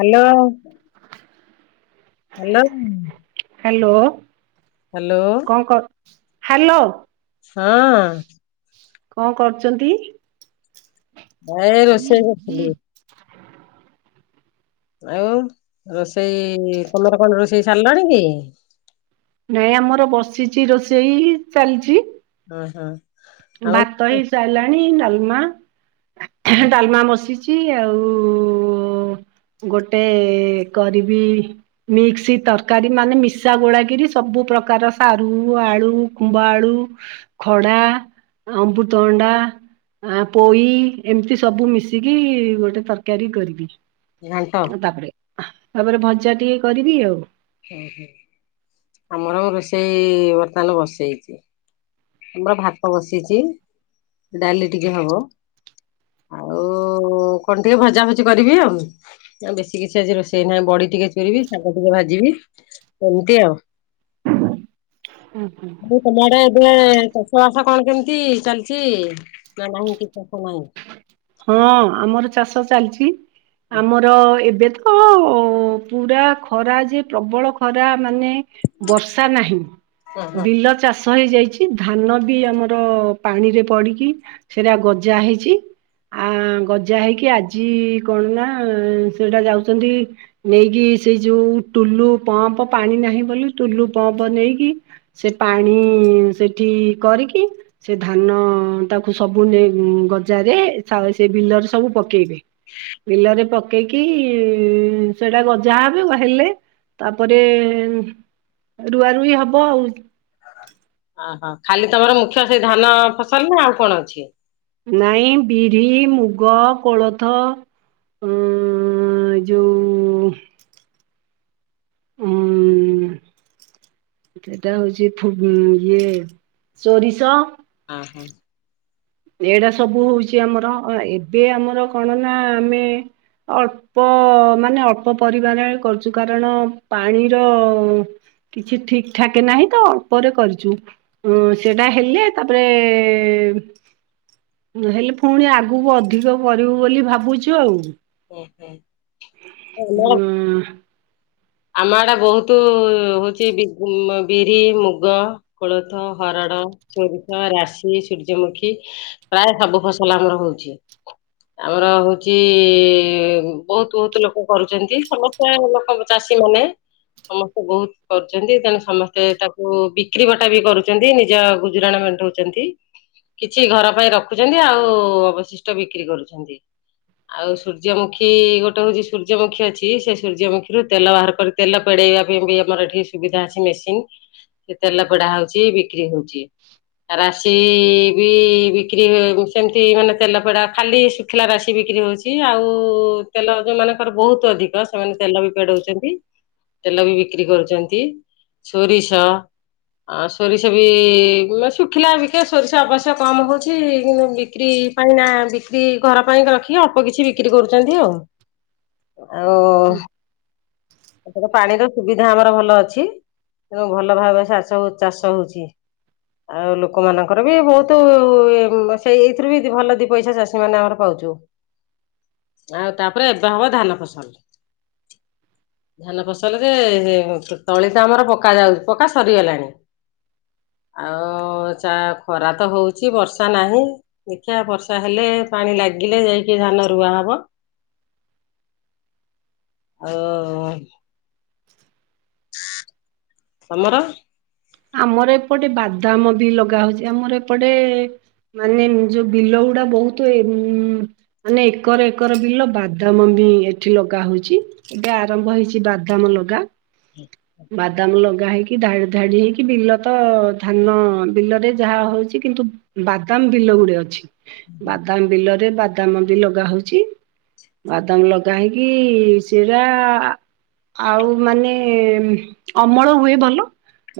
Hello hello hello hello କଣ କ hello. ହଁଅଁ। କଣ କରୁଚନ୍ତି? ଏଇ ରୋଷେଇ କରିଥିଲି। ଆଉ ରୋଷେଇ, ତମର କଣ ରୋଷେଇ ସାରିଲାଣି କି? ନାଇଁ ଆମର ବସିଛି ରୋଷେଇ ଚାଲିଛି। ଓ ହ। ଭାତ ହେଇସାରିଲାଣି, ଡାଲମା, ଡାଲମା ବଶି ଆଉ ଗୋଟେ କରିବି ମିକ୍ସି ତରକାରୀ ମାନେ ମିଶା ଗୋଳାକରି ସବୁ ପ୍ରକାର ସାରୁ, ଆଳୁ, କୁମ୍ଭଆଳୁ ଖଡ଼ା, ଅମ୍ବୁତଭଣ୍ଡା ଆ ପୋଇ, ଏମିତି ସବୁ ମିଶିକି ଗୋଟେ ତରକାରୀ କରିବି। ଘାଣ୍ଟ ଆ ତାପରେ, ତାପରେ ଭଜା ଟିକେ କରିବି ଆଉ। ହୁଁ ହୁଁ। ଆମର ରୋଷେଇ ବର୍ତ୍ତମାନ ବସେଇଛି। ଆମର ଭାତ ବସିଛି, ଡାଲି ଟିକେ ହବ, ଆଉ କଣ ଟିକେ ଭଜା ଭଜି କରିବି ଆଉ। ଆଉ ବେଶୀ କିଛି ଆଜି ରୋଷେଇ ନାହିଁ ବଢି ଟିକେ କରିବି। ଶାଗ ଟିକେ ଭାଜିବି, କେମିତି ଆଉ। [inaudible] ଆଉ ତମ ଆଡେ ଏବେ ଚାଷ ବାସ କଣ କେମିତି ଚାଲିଛି, ନା ନାହିଁ କି ଚାଷ ନାହିଁ? ହଁ ଆମର ଚାଷ ଚାଲିଛି। ଆମର ଏବେ ଉ ପୁରା ଖରା ଯେ ପ୍ରବଳ ଖରା ମାନେ ବର୍ଷା ନାହିଁ। ହଁ ହଁ। ବିଲ ଚାଷ ଷ ହେଇଯାଇଛି। ଧାନ ବି ଆମର ପାଣିରେ ପଡ଼ିକି ସେରା ଗଜା ହେଇଛି। ଆ ଗଜା ହେଇକି ଆଜି କଣ ନା ସେଟା ଯାଉଛନ୍ତି ନେଇକି ସେଇ ଯୋଉ, ଟୁଲୁ ପମ୍ପ ପାଣି ନାହିଁ ବୋଲି ଟୁଲୁ ପମ୍ପ ନେଇକି ସେ ପାଣି ସେଠି କରିକି ସେ ଧାନ ତାକୁ ସବୁ ନେଇ ଗଜାରେ ସବୁ ସେ ବିଲରେ ସବୁ ପକେଇବେ। ବିଲରେ ପାକ ପକେଇକି ସେଇଟା ଗଜା ହେବେ, ହେଲେ ତାପରେ ରୁଆ ରୁଇ ହବ ଆଉ। ଓହୋ। ଖାଲି ତମର ମୁଖ୍ୟ ସେଇ ଧାନ ଫସଲ ନା ଆଉ କଣ ଅଛି? ନାଇଁ ବିରି, ମୁଗ, କୋଳଥ ଉଁ ଯୋଉ ଉଁ ସେଟା ହଉଛି ଇଏ, ସୋରିଷ ଆ ହା। ଏଇଡା ସବୁ ହଉଛି ଆମର। ଏବେ ଆମର କଣ ନା ଆମେ, ଅଳ୍ ଅଳ୍ପ ମାନେ ଅଳ୍ପ ପରି ମାଣରେ କରୁଛୁ। କାରଣ ପାଣିର କିଛି ଠିକ୍ ଠାକ ନାହିଁ ତ ଅଳ୍ପରେ କରିଛୁ। ହ ସେଟା ହେଲେ ତାପରେ ହେଲେ ଫୁଣି ଆଗକୁ ଅଧିକ କରିବୁ ବୋଲି ଭାବୁଛୁ ଆଉ। ଓହୋ। ହୁଁ। ଆମ ଆଡେ ବହୁତୁ ହଉଛି ବିରି, ମୁଗ କୋଳଥ, ହରଣ, ଚୋରିଷ, ରାଶି, ସୂର୍ଯ୍ୟମୁଖୀ ପ୍ରାଏ ସବୁ ଫସଲ ଆମର ହଉଛି। ଆମର ହଉଚି ବୋହୁତ୍ ବୋହୁତ୍ ଲୋକ କରୁଛନ୍ତି। ସମସ୍ତେ ଲୋକ ଚାଷୀ ମାନେ ସମସ୍ତେ ବୋହୁତ୍ କରୁଛନ୍ତି। ତେଣୁ ସମସ୍ତେ ତାକୁ ବିକ୍ରି ବଟା ବି କରୁଛନ୍ତି। ନିଜ ଗୁଜୁରାଣ ମେଣ୍ଢଉ କରୁଚନ୍ତି। କିଛି ଘର ପାଇଁ ରଖୁଛନ୍ତି ଆଉ ଅବଶିଷ୍ଟ ବିକ୍ରି କରୁଛନ୍ତି। ଆଉ ସୂର୍ଯ୍ୟମୁଖୀ ଗୋଟେ ହଉଛି ସୂର୍ଯ୍ୟମୁଖୀ ଅଛି। ସେ ସୂର୍ଯ୍ୟମୁଖୀ ରୁ, ତେଲ ବାହାର କରି ତେଲ ପେଡେଇବା ପାଇଁ ବି ଆମର ଏଠି ସୁବିଧା ଅଛି ମେସିନ୍। ସେ ତେଲ ପେଡା ହୋଉଛି, ବିକ୍ରି ହୋଉଛି। ରାଶି ବି ବିକ୍ରି ହୁଏ ସେମିତି, ମାନେ ତେଲ ପେଡା ଖାଲି ସୁଖିଲା ରାଶି ବିକ୍ରି ହଉଛି। ଆଉ ତେଲ ଯୋଉମାନଙ୍କର ବୋହୁତ୍ ଅଧିକ ସେମାନେ ତେଲ ବି ପେଡଉଛନ୍ତି। ତେଲ ବି ବିକ୍ରି କରୁଛନ୍ତି। ସୋରିଷ ଆଉ ସୋରିଷ ବି ମାନ ଶୁଖିଲା ବିକେ, ସୋରିଷ ଆବଶ୍ୟ କମ୍ ହୋଉଛି। କିନ୍ତୁ ବିକ୍ରି କାହିଁକିନା ବିକ୍ରି ଘର ପାଇଁ ରଖି ଅଳ୍ପ କିଛି ବିକ୍ରି କରୁଛନ୍ତି ଆଉ। ଓ ଉଁ ଏପଟେ ପାଣିର ସୁବିଧା ଆମର ଭଲ ଅଛି। ତେଣୁ ଭଲ ଭାବେ ଚାଷ ଚାଷ ହଉଛି। ହଁ ଆଉ ଲୋକମାନଙ୍କର ବି ବହୁତ, ସେଇ ଏଇଥିରୁ ବି ଭଲ ଦି ପଇସା ଚାଷୀ ମାନେ ଆମର ପାଉଛୁ। ଆଉ ତାପରେ ଏବେ ହବ ଧାନ ଫସଲ। ଧାନ ଫସଲ ରେ ତଳି ଟା ଆମର ପକା ଯାଉଛି, ପକା ସରିଗଲାଣି। ଆଉ ଚା ଖରା ତ ହଉଛି ବର୍ଷା ନାହିଁ। ଦେଖିବା ବର୍ଷା ହେଲେ ପାଣି ଲାଗିଲେ ଯାଇକି ଧାନ ରୁଆ ହବ। ହ ସଲର। ଆମର ଏପଟେ ବାଦାମ ବି ଲଗା ହଉଛି, ଆମର ଏପଟେ ମାନେ ଯୋଉ ବିଲ ଗୁଡା ବହୁତ ମ ମାନେ ଏକର ଏକର ବିଲ ବାଦାମ ବି ଏଠି ଲଗା ହଉଛି। ଏଟା ଆରମ୍ଭ ହେଇଛି ବାଦାମ ଲଗା। ହୁଁ। ବାଦାମ ଲଗା ହେଇକି, ଧାଡି ଧାଡି ହେଇକି କି ବିଲ ତ ଧାନ ବିଲରେ ଯାହା ହଉଛି କିନ୍ତୁ ବାଦାମ ବିଲ ଗୁଡେ ଅଛି। ବାଦାମ ବିଲରେ ବାଦାମ ବି ଲଗା ହଉଛି। ବାଦାମ ଲଗା ହେଇକି ସିରା ଆଉ ମାନେ ଅମଳ ହୁଏ ଭଲ।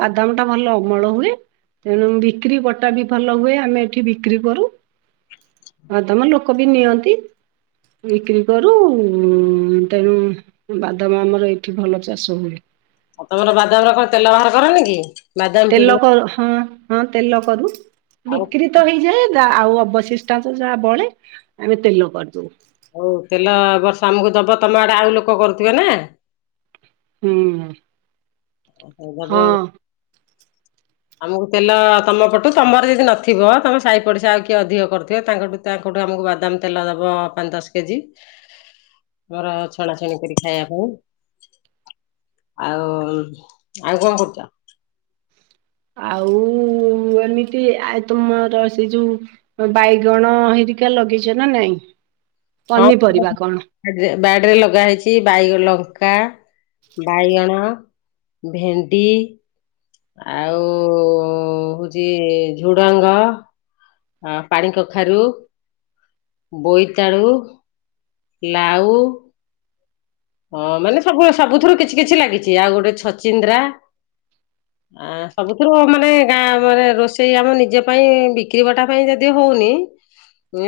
ବାଦାମ ଟା ଭଲ ଅମଳ ହୁଏ। ତେଣୁ ବିକ୍ରି ବଟା ବି ଭଲ ହୁଏ ଆମେ ଏଠି ବିକ୍ରି କରୁ। ବାଦାମ ଲୋକ ବି ନିଅନ୍ତି। ବିକ୍ରି କରୁ ତେଣୁ ବାଦାମ ଆମର ଏଇଠି ଭଲ ଚାଷ ହୁଏ। ଆଉ ତମର ବାଦାମ ର କଣ ତେଲ ବାହାର କରନି କି? ବାଦାମ ପିଡୁ ତେଲ କରୁ ହଁ ହଁ ତେଲ କରୁ, ଆଉ ବିକ୍ରି ହେଇଯାଏ, ଆଉ ଅବଶିଷ୍ଟାନସ ଯାହା ବଳେ ଆମେ ତେଲ କରିଦଉ। ହଉ ତେଲ ଏ ବର୍ଷା ଆମକୁ ଦବ, ତମେ ଆଡେ ଆଉ ଲୋକ କରୁଥିବେ ନା। ହୁଁ। ହଁ [unintelligible] ଆମକୁ ତେଲ ତମ ପଟୁ ତମର ଯଦି ନଥିବ ତମ ସାହି ପଡିଶା ଆଉ କିଏ ଅଧିକ କରୁଥିବ ତାଙ୍କଠୁ ତାଙ୍କଠୁ ଆମକୁ ବାଦାମ ତେଲ ଦେବ ପାଞ୍ଚ ଦଶ କେ ଜି। ମୋର ଛଣା ଛୁଣି କରି ଖାଇବା ପାଇଁ, ଆଉ ଆଉ କଣ କରୁଛ? ଆଉ ଏମିତି ଆ ତମର ସେ ଯୋଉ ବାଇଗଣ ହେରିକା ଲଗେଇଛ ନା ନାଇଁ? ହଁ ବାଡ ପନିପରିବା କଣ? ରେ, ବାଡ଼ି ରେ ଲଗା ହେଇଛି ବାଇଗଣ ଲଙ୍କା, ବାଇଗଣ ଭେଣ୍ଡି। ଆଉ ଓ ହଉଛି ଝୁଡଙ୍ଗ ଆ ପାଣି କଖାରୁ ବୋଇତାଳୁ, ଲାଉ। ହଁ ମାନେ ସବୁ ସବୁଥିରୁ କିଛି କିଛି ଲାଗିଛି ଆଉ ଗୋଟେ ଛଚିନ୍ଦ୍ରା। ଆ ସବୁଥିରୁ ମାନେ ଗାଁ ମାନେ ରୋଷେଇ ଆମ ନିଜ ପାଇଁ ବିକ୍ରିବଟା ପାଇଁ ଯଦି ହଉନି।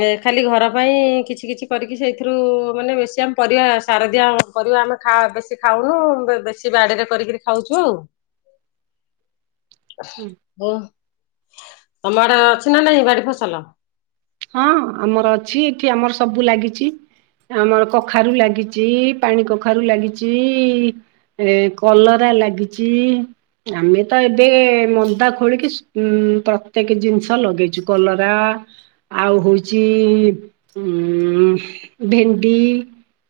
ଏ ଖାଲି ଘର ପାଇଁ କିଛି କିଛି କରିକି ସେଇଥିରୁ ମାନେ ବେଶୀ ଆମ ପରିବା ସାରଦିଆ ଆ ପରିବା ଆମେ ଖା ବେଶୀ ଖାଉନୁ, ବେଶୀ ବାଡିରେ କରିକିରି ଖାଉଛୁ ଆଉ। [unintelligible] ହୁଁ। ଓ ତମ ଆଡେ ଅଛି ନା ନାଇଁ ବାଡି ଫସଲ? ହଁ ଆମର ଅଛି ଏଠି ଆମର ସବୁ ଲାଗିଛି। ଆମର କଖାରୁ ଲାଗିଛି ପାଣି କଖାରୁ ଲାଗିଛି। ଏ କଲରା ଲାଗିଛି। ଆମେ ତ ଏବେ ମନ୍ଦା ଖୋଳିକି ଉ ପ୍ରତ୍ୟେକ ଜିନିଷ ଲଗେଇଛୁ, କଲରା ଆଉ ହଉଛି ଉ ଭେଣ୍ଡି।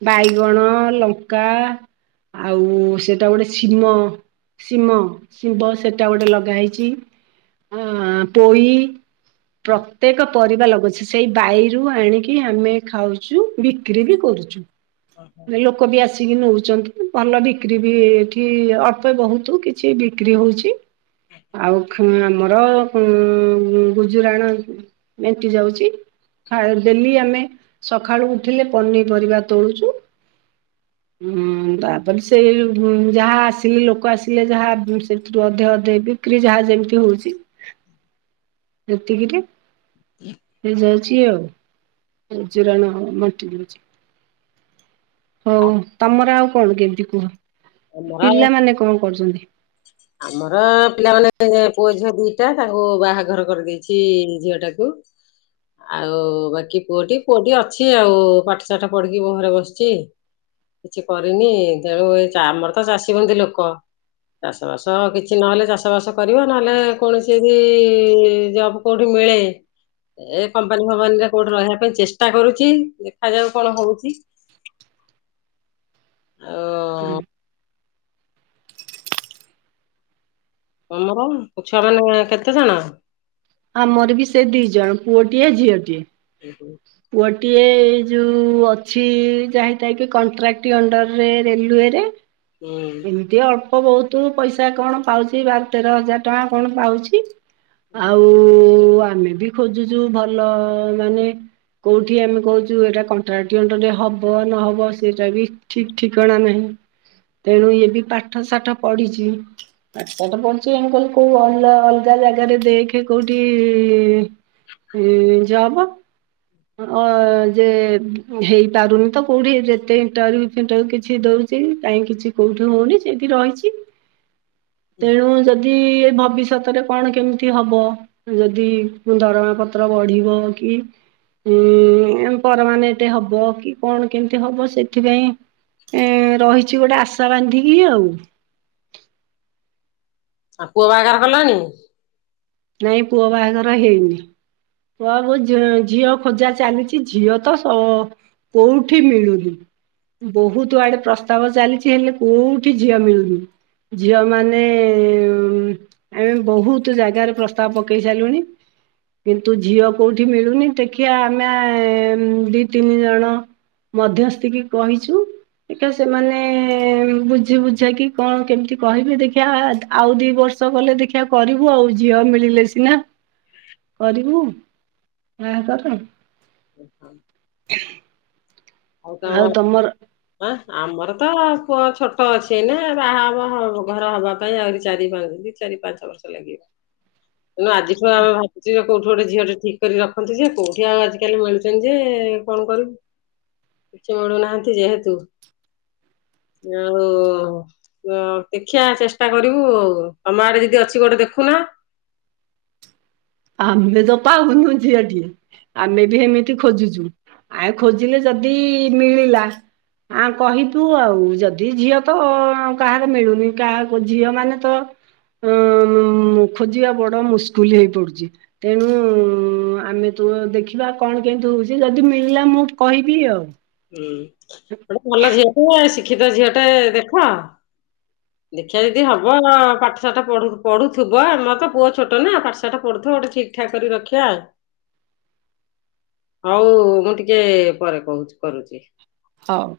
ବାଇଗଣ, ଲଙ୍କା ଆଉ ସେଟା ଗୋଟେ ସିମ ଶିମ ଶିମ୍ୱ ସେଟା ଗୋଟେ ଲଗା ହେଇଛି ଆ ପୋଇ ପ୍ରତ୍ୟେକ ପରିବା ଲାଗିଛି ସେଇ ବାଡ଼ିରୁ ଆଣିକି ଆମେ ଖାଉଛୁ, ବିକ୍ରି ବି କରୁଛୁ। ଲୋକ ବି ଆସ ଆସିକି ନଉଛନ୍ତି, ଭଲ ବିକ୍ରି ବି ଏଠି ଅଳ୍ପେ ବହୁତ କିଛି ବିକ୍ରି ହଉଛି। ଆଉ ଆମର ଉ ଗୁଜୁରାଣ ମେଣ୍ଟି ଯାଉଛି। ଡେଲି ଆମେ ସକାଳୁ ଉଠିଲେ ପନିପରିବା ତୋଳୁଛୁ। [inaudible] ହୁଁ ତାପରେ ସେଇ ଯାହା ଆସିଲେ ଲୋକ ଆସିଲେ ଯାହା ସେଥିରୁ ଅଧେ ଅଧେ ଦେବି। ବିକ୍ରି ଯାହା ଯେମିତି ହଉଛି। [inaudible] ଯେତିକିରେ [inaudible] ସେ ଯ ଅଛି ଆଉ। ଗୁଜୁରାଣ ମେଣ୍ଟି ଯାଉଛି। ହଉ, ତମର ଆଉ କଣ କେମିତି କୁହ? ଆମର ପିଲାମାନେ କଣ କରୁଛନ୍ତି? ଆମର ପିଲାମାନେ ପୁଅ ଝିଅ ଦିଟା, ତାଙ୍କୁ ବାହାଘର କରିଦେଇଛି ଝିଅ ଟାକୁ। ଆଉ ବାକି ପୁଅଟି, ପୁଅଟି ଅଛି ଆଉ ପାଠ ସାାଠ ପଢିକି ଘରେ ବସିଛି। କିଛି କରିନି, ଯାଉ ଏ ଆମର ତ ଚାଷୀ ମନ୍ଦି ଲୋକ। ଚାଷବାସ କିଛି ନହେଲେ, ଚାଷବାସ କରିବ ନହେଲେ, କୌଣସି ବି ଜବ୍ କେଉଁଠି ମିଳେ? ଏ କମ୍ପାନୀ ଫମ୍ପାନୀରେ କୋଉଠି ରହିବା ପାଇଁ ଚେଷ୍ଟା କରୁଛି, ଦେଖାଯାଉ କଣ ହଉଛି? [inaudible] ହୁଁ ଆଉ ଉଁ। ତମର ଛୁଆ ମାନେ କେତେ ଜଣ? ଆମର ବି ସେ ଦି ଜଣ ପୁଅଟିଏ ଝିଅଟିଏ। ହୁ। ପୁଅଟିଏ ଏ ଯେଉଁ ଅଛି ଯା ହେଥା କି କଣ୍ଟ୍ରାକ୍ଟ ଅଣ୍ଡରରେ ରେଲୱେରେ। ହୁଁ। ଏମିତି ଅଳ୍ପ ବହୁତ ପଇସା କଣ ପାଉଛି ବାର ତେର ହଜାର ଟଙ୍କା କଣ ପାଉଛି। ଆଉ ଆମେ ବି ଖୋଜୁଛୁ ଭଲ ମାନେ କୋଉଠି ଆମେ କହୁଛୁ ଏଇଟା କନ୍ତ୍ରେକ୍ଟ୍ରି ଅନ୍ଦର ରେ ହବ ନହବ ସେଇଟା ବି ଠିକ୍ ଠିକଣା ନାହିଁ। ତେଣୁ ଏ ବି ପାଠ ସାଠ ପଢିଛି। ପାଠ ସାଠ ପଢ଼ିଚି, ଆମେ କହିଲୁ କୋଉ ଅ ଅଲଗା ଜାଗାରେ ଦେଖେ କୋଉଠି ଇଁ ଜବ। ଅ ଯେ ହେଇପାରୁନି ତ କୋଉଠି ଯେତେ ଇଣ୍ଟରଭ୍ୟୁ ଫିଣ୍ଟରୁ କିଛି ଦଉଛ ଛି କାହିଁ କିିଛି କୋଉଠି ହଉନି, ସେଠି ରହିଛି, ତେଣୁ ଯଦି ଏ ଭବିଷ୍ୟତରେ କଣ କେମିତି ହବ, ଯଦି ଦରମା ପତ୍ର ବଢିବ କି ଉୁଁ ପରମାେନେଟ ହବ କି କଣ, କେମିତି ହବ ସେଥିପାଇଁ ଏ ରହିଛି ଗୋଟେ ଆଶା ବାନ୍ଧିକି ଆଉ। ଆଉ ପୁଅ ବାହାଘର କଲଣି? ନାଇଁ ପୁଅ ବାହାଘର ହେଇନି। ପୁଅକୁ ଝିଅ ଖୋଜା ଚାଲିଛି। ଝିଅ ତ ସ କୋଉଠି ମିଳୁନି। ବହୁତ ଆଡେ ପ୍ରସ୍ତାବ ଚାଲିଛି ହେଲେ କୋଉଠି ଝିଅ ମିଳୁନି। ଝିଅମାନେ ଆମେ ବହୁତ ଜାଗାରେ ପ୍ରସ୍ତାବ ପକେଇ ସାରିଲୁଣି। କିନ୍ତୁ ଝିଅ କୋଉଠି ମିଳୁନି ଦେଖିବା ଆମେ ଦି ତିନି ଜଣ ମଧ୍ୟସ୍ଥିକି କହିଛୁ। ଟିକେ ସେମାନେ ବୁଝି ବୁଝା କିି କଣ କେମିତି କହିବେ ଦେଖିବା ଆଉ ଦି ବର୍ଷ ଚ ଗଲେ ଦେଖିବା କରିବୁ ଆଉ। ଝିଅ ମିଳିଲେ ସିନା କରିବୁ ବାହାଘର। ଆଉ ତମ ହଁ ଆମର ତ ପୁଅ ଛୋଟ ଅଛି ଏନେ ବାହାହବ ଘର ହବା ପାଇଁ ଆହୁରି ଚାରି ପାଞ୍ଚ ଚାରି ପାଞ୍ଚ ବର୍ଷ ଲାଗିବ। ତେଣୁ ଆଜିଠୁ ଆମେ ଭାବ ଯେ କୋଉଠି ଗୋଟେ ଝିଅ ଟେ ଠିକ କରିିକି ରଖନ୍ତି ଯେ କୋଉଠି ଆଉ ଆଜିିକାଲି ମିଳୁଛନ୍ତି ଯେ କଣ କରିବୁ। କିଛି ମିଳୁନାହାନ୍ତି ଯେହେତୁ ଆଉ ଓ ଦେଖିଆ ଚେଷ୍ଟା କରିବୁ ଆଉ ତମ ଆଡେ ଯଦି ଅଛି ଗୋଟେ ଦେଖୁନା। ଆମେ ତ ପାଉନୁ ଝିଅଟିଏ। ଆମେ ବି ଏମିତି ଖୋଜୁଛୁ ଆଉ ଖୋଜିଲେ ଯଦି ମିଳିଲା ଆଁ କହିିବୁ ଆଉ ଯଦି ଝିଅ ତ କାହାର ମିଳୁନି କାହାକୁ ଝିଅ ମାନେ ତ ଉ ଖୋଜିବା ବଡ ମୁସ୍କୁଲି ହେଇ ପଡୁଛି। ତେଣୁ ଆମେ ତୁ ଦେଖିବା କଣ କେମିତି ହେଉଛି ଯଦି ମିଳିଲା ମୁଁ କହିବି ଆଉ। ହୁଁ ଗୋଟେ ଭଲ ଝିଅଟେ ଶିକ୍ଷିତ ଝିଅଟେ ଦେଖ। ଦେଖିଆ ଯଦି ହବ ପାଠଶାଠ ପଢ଼ୁ ପଢୁଥିବ ଆମର ତ ପୁଅ ଛୋଟ ନା ପାଠଶାଠ ପଢ଼ୁଥିବ ଗୋଟେ ଠିକ ଠାକ୍ କରି ରଖିବା ଆଉ। ହୋଉ ମୁଁ ଟିକେ ପରେ କହୁଛି। କରୁଛି। ହୋଉ।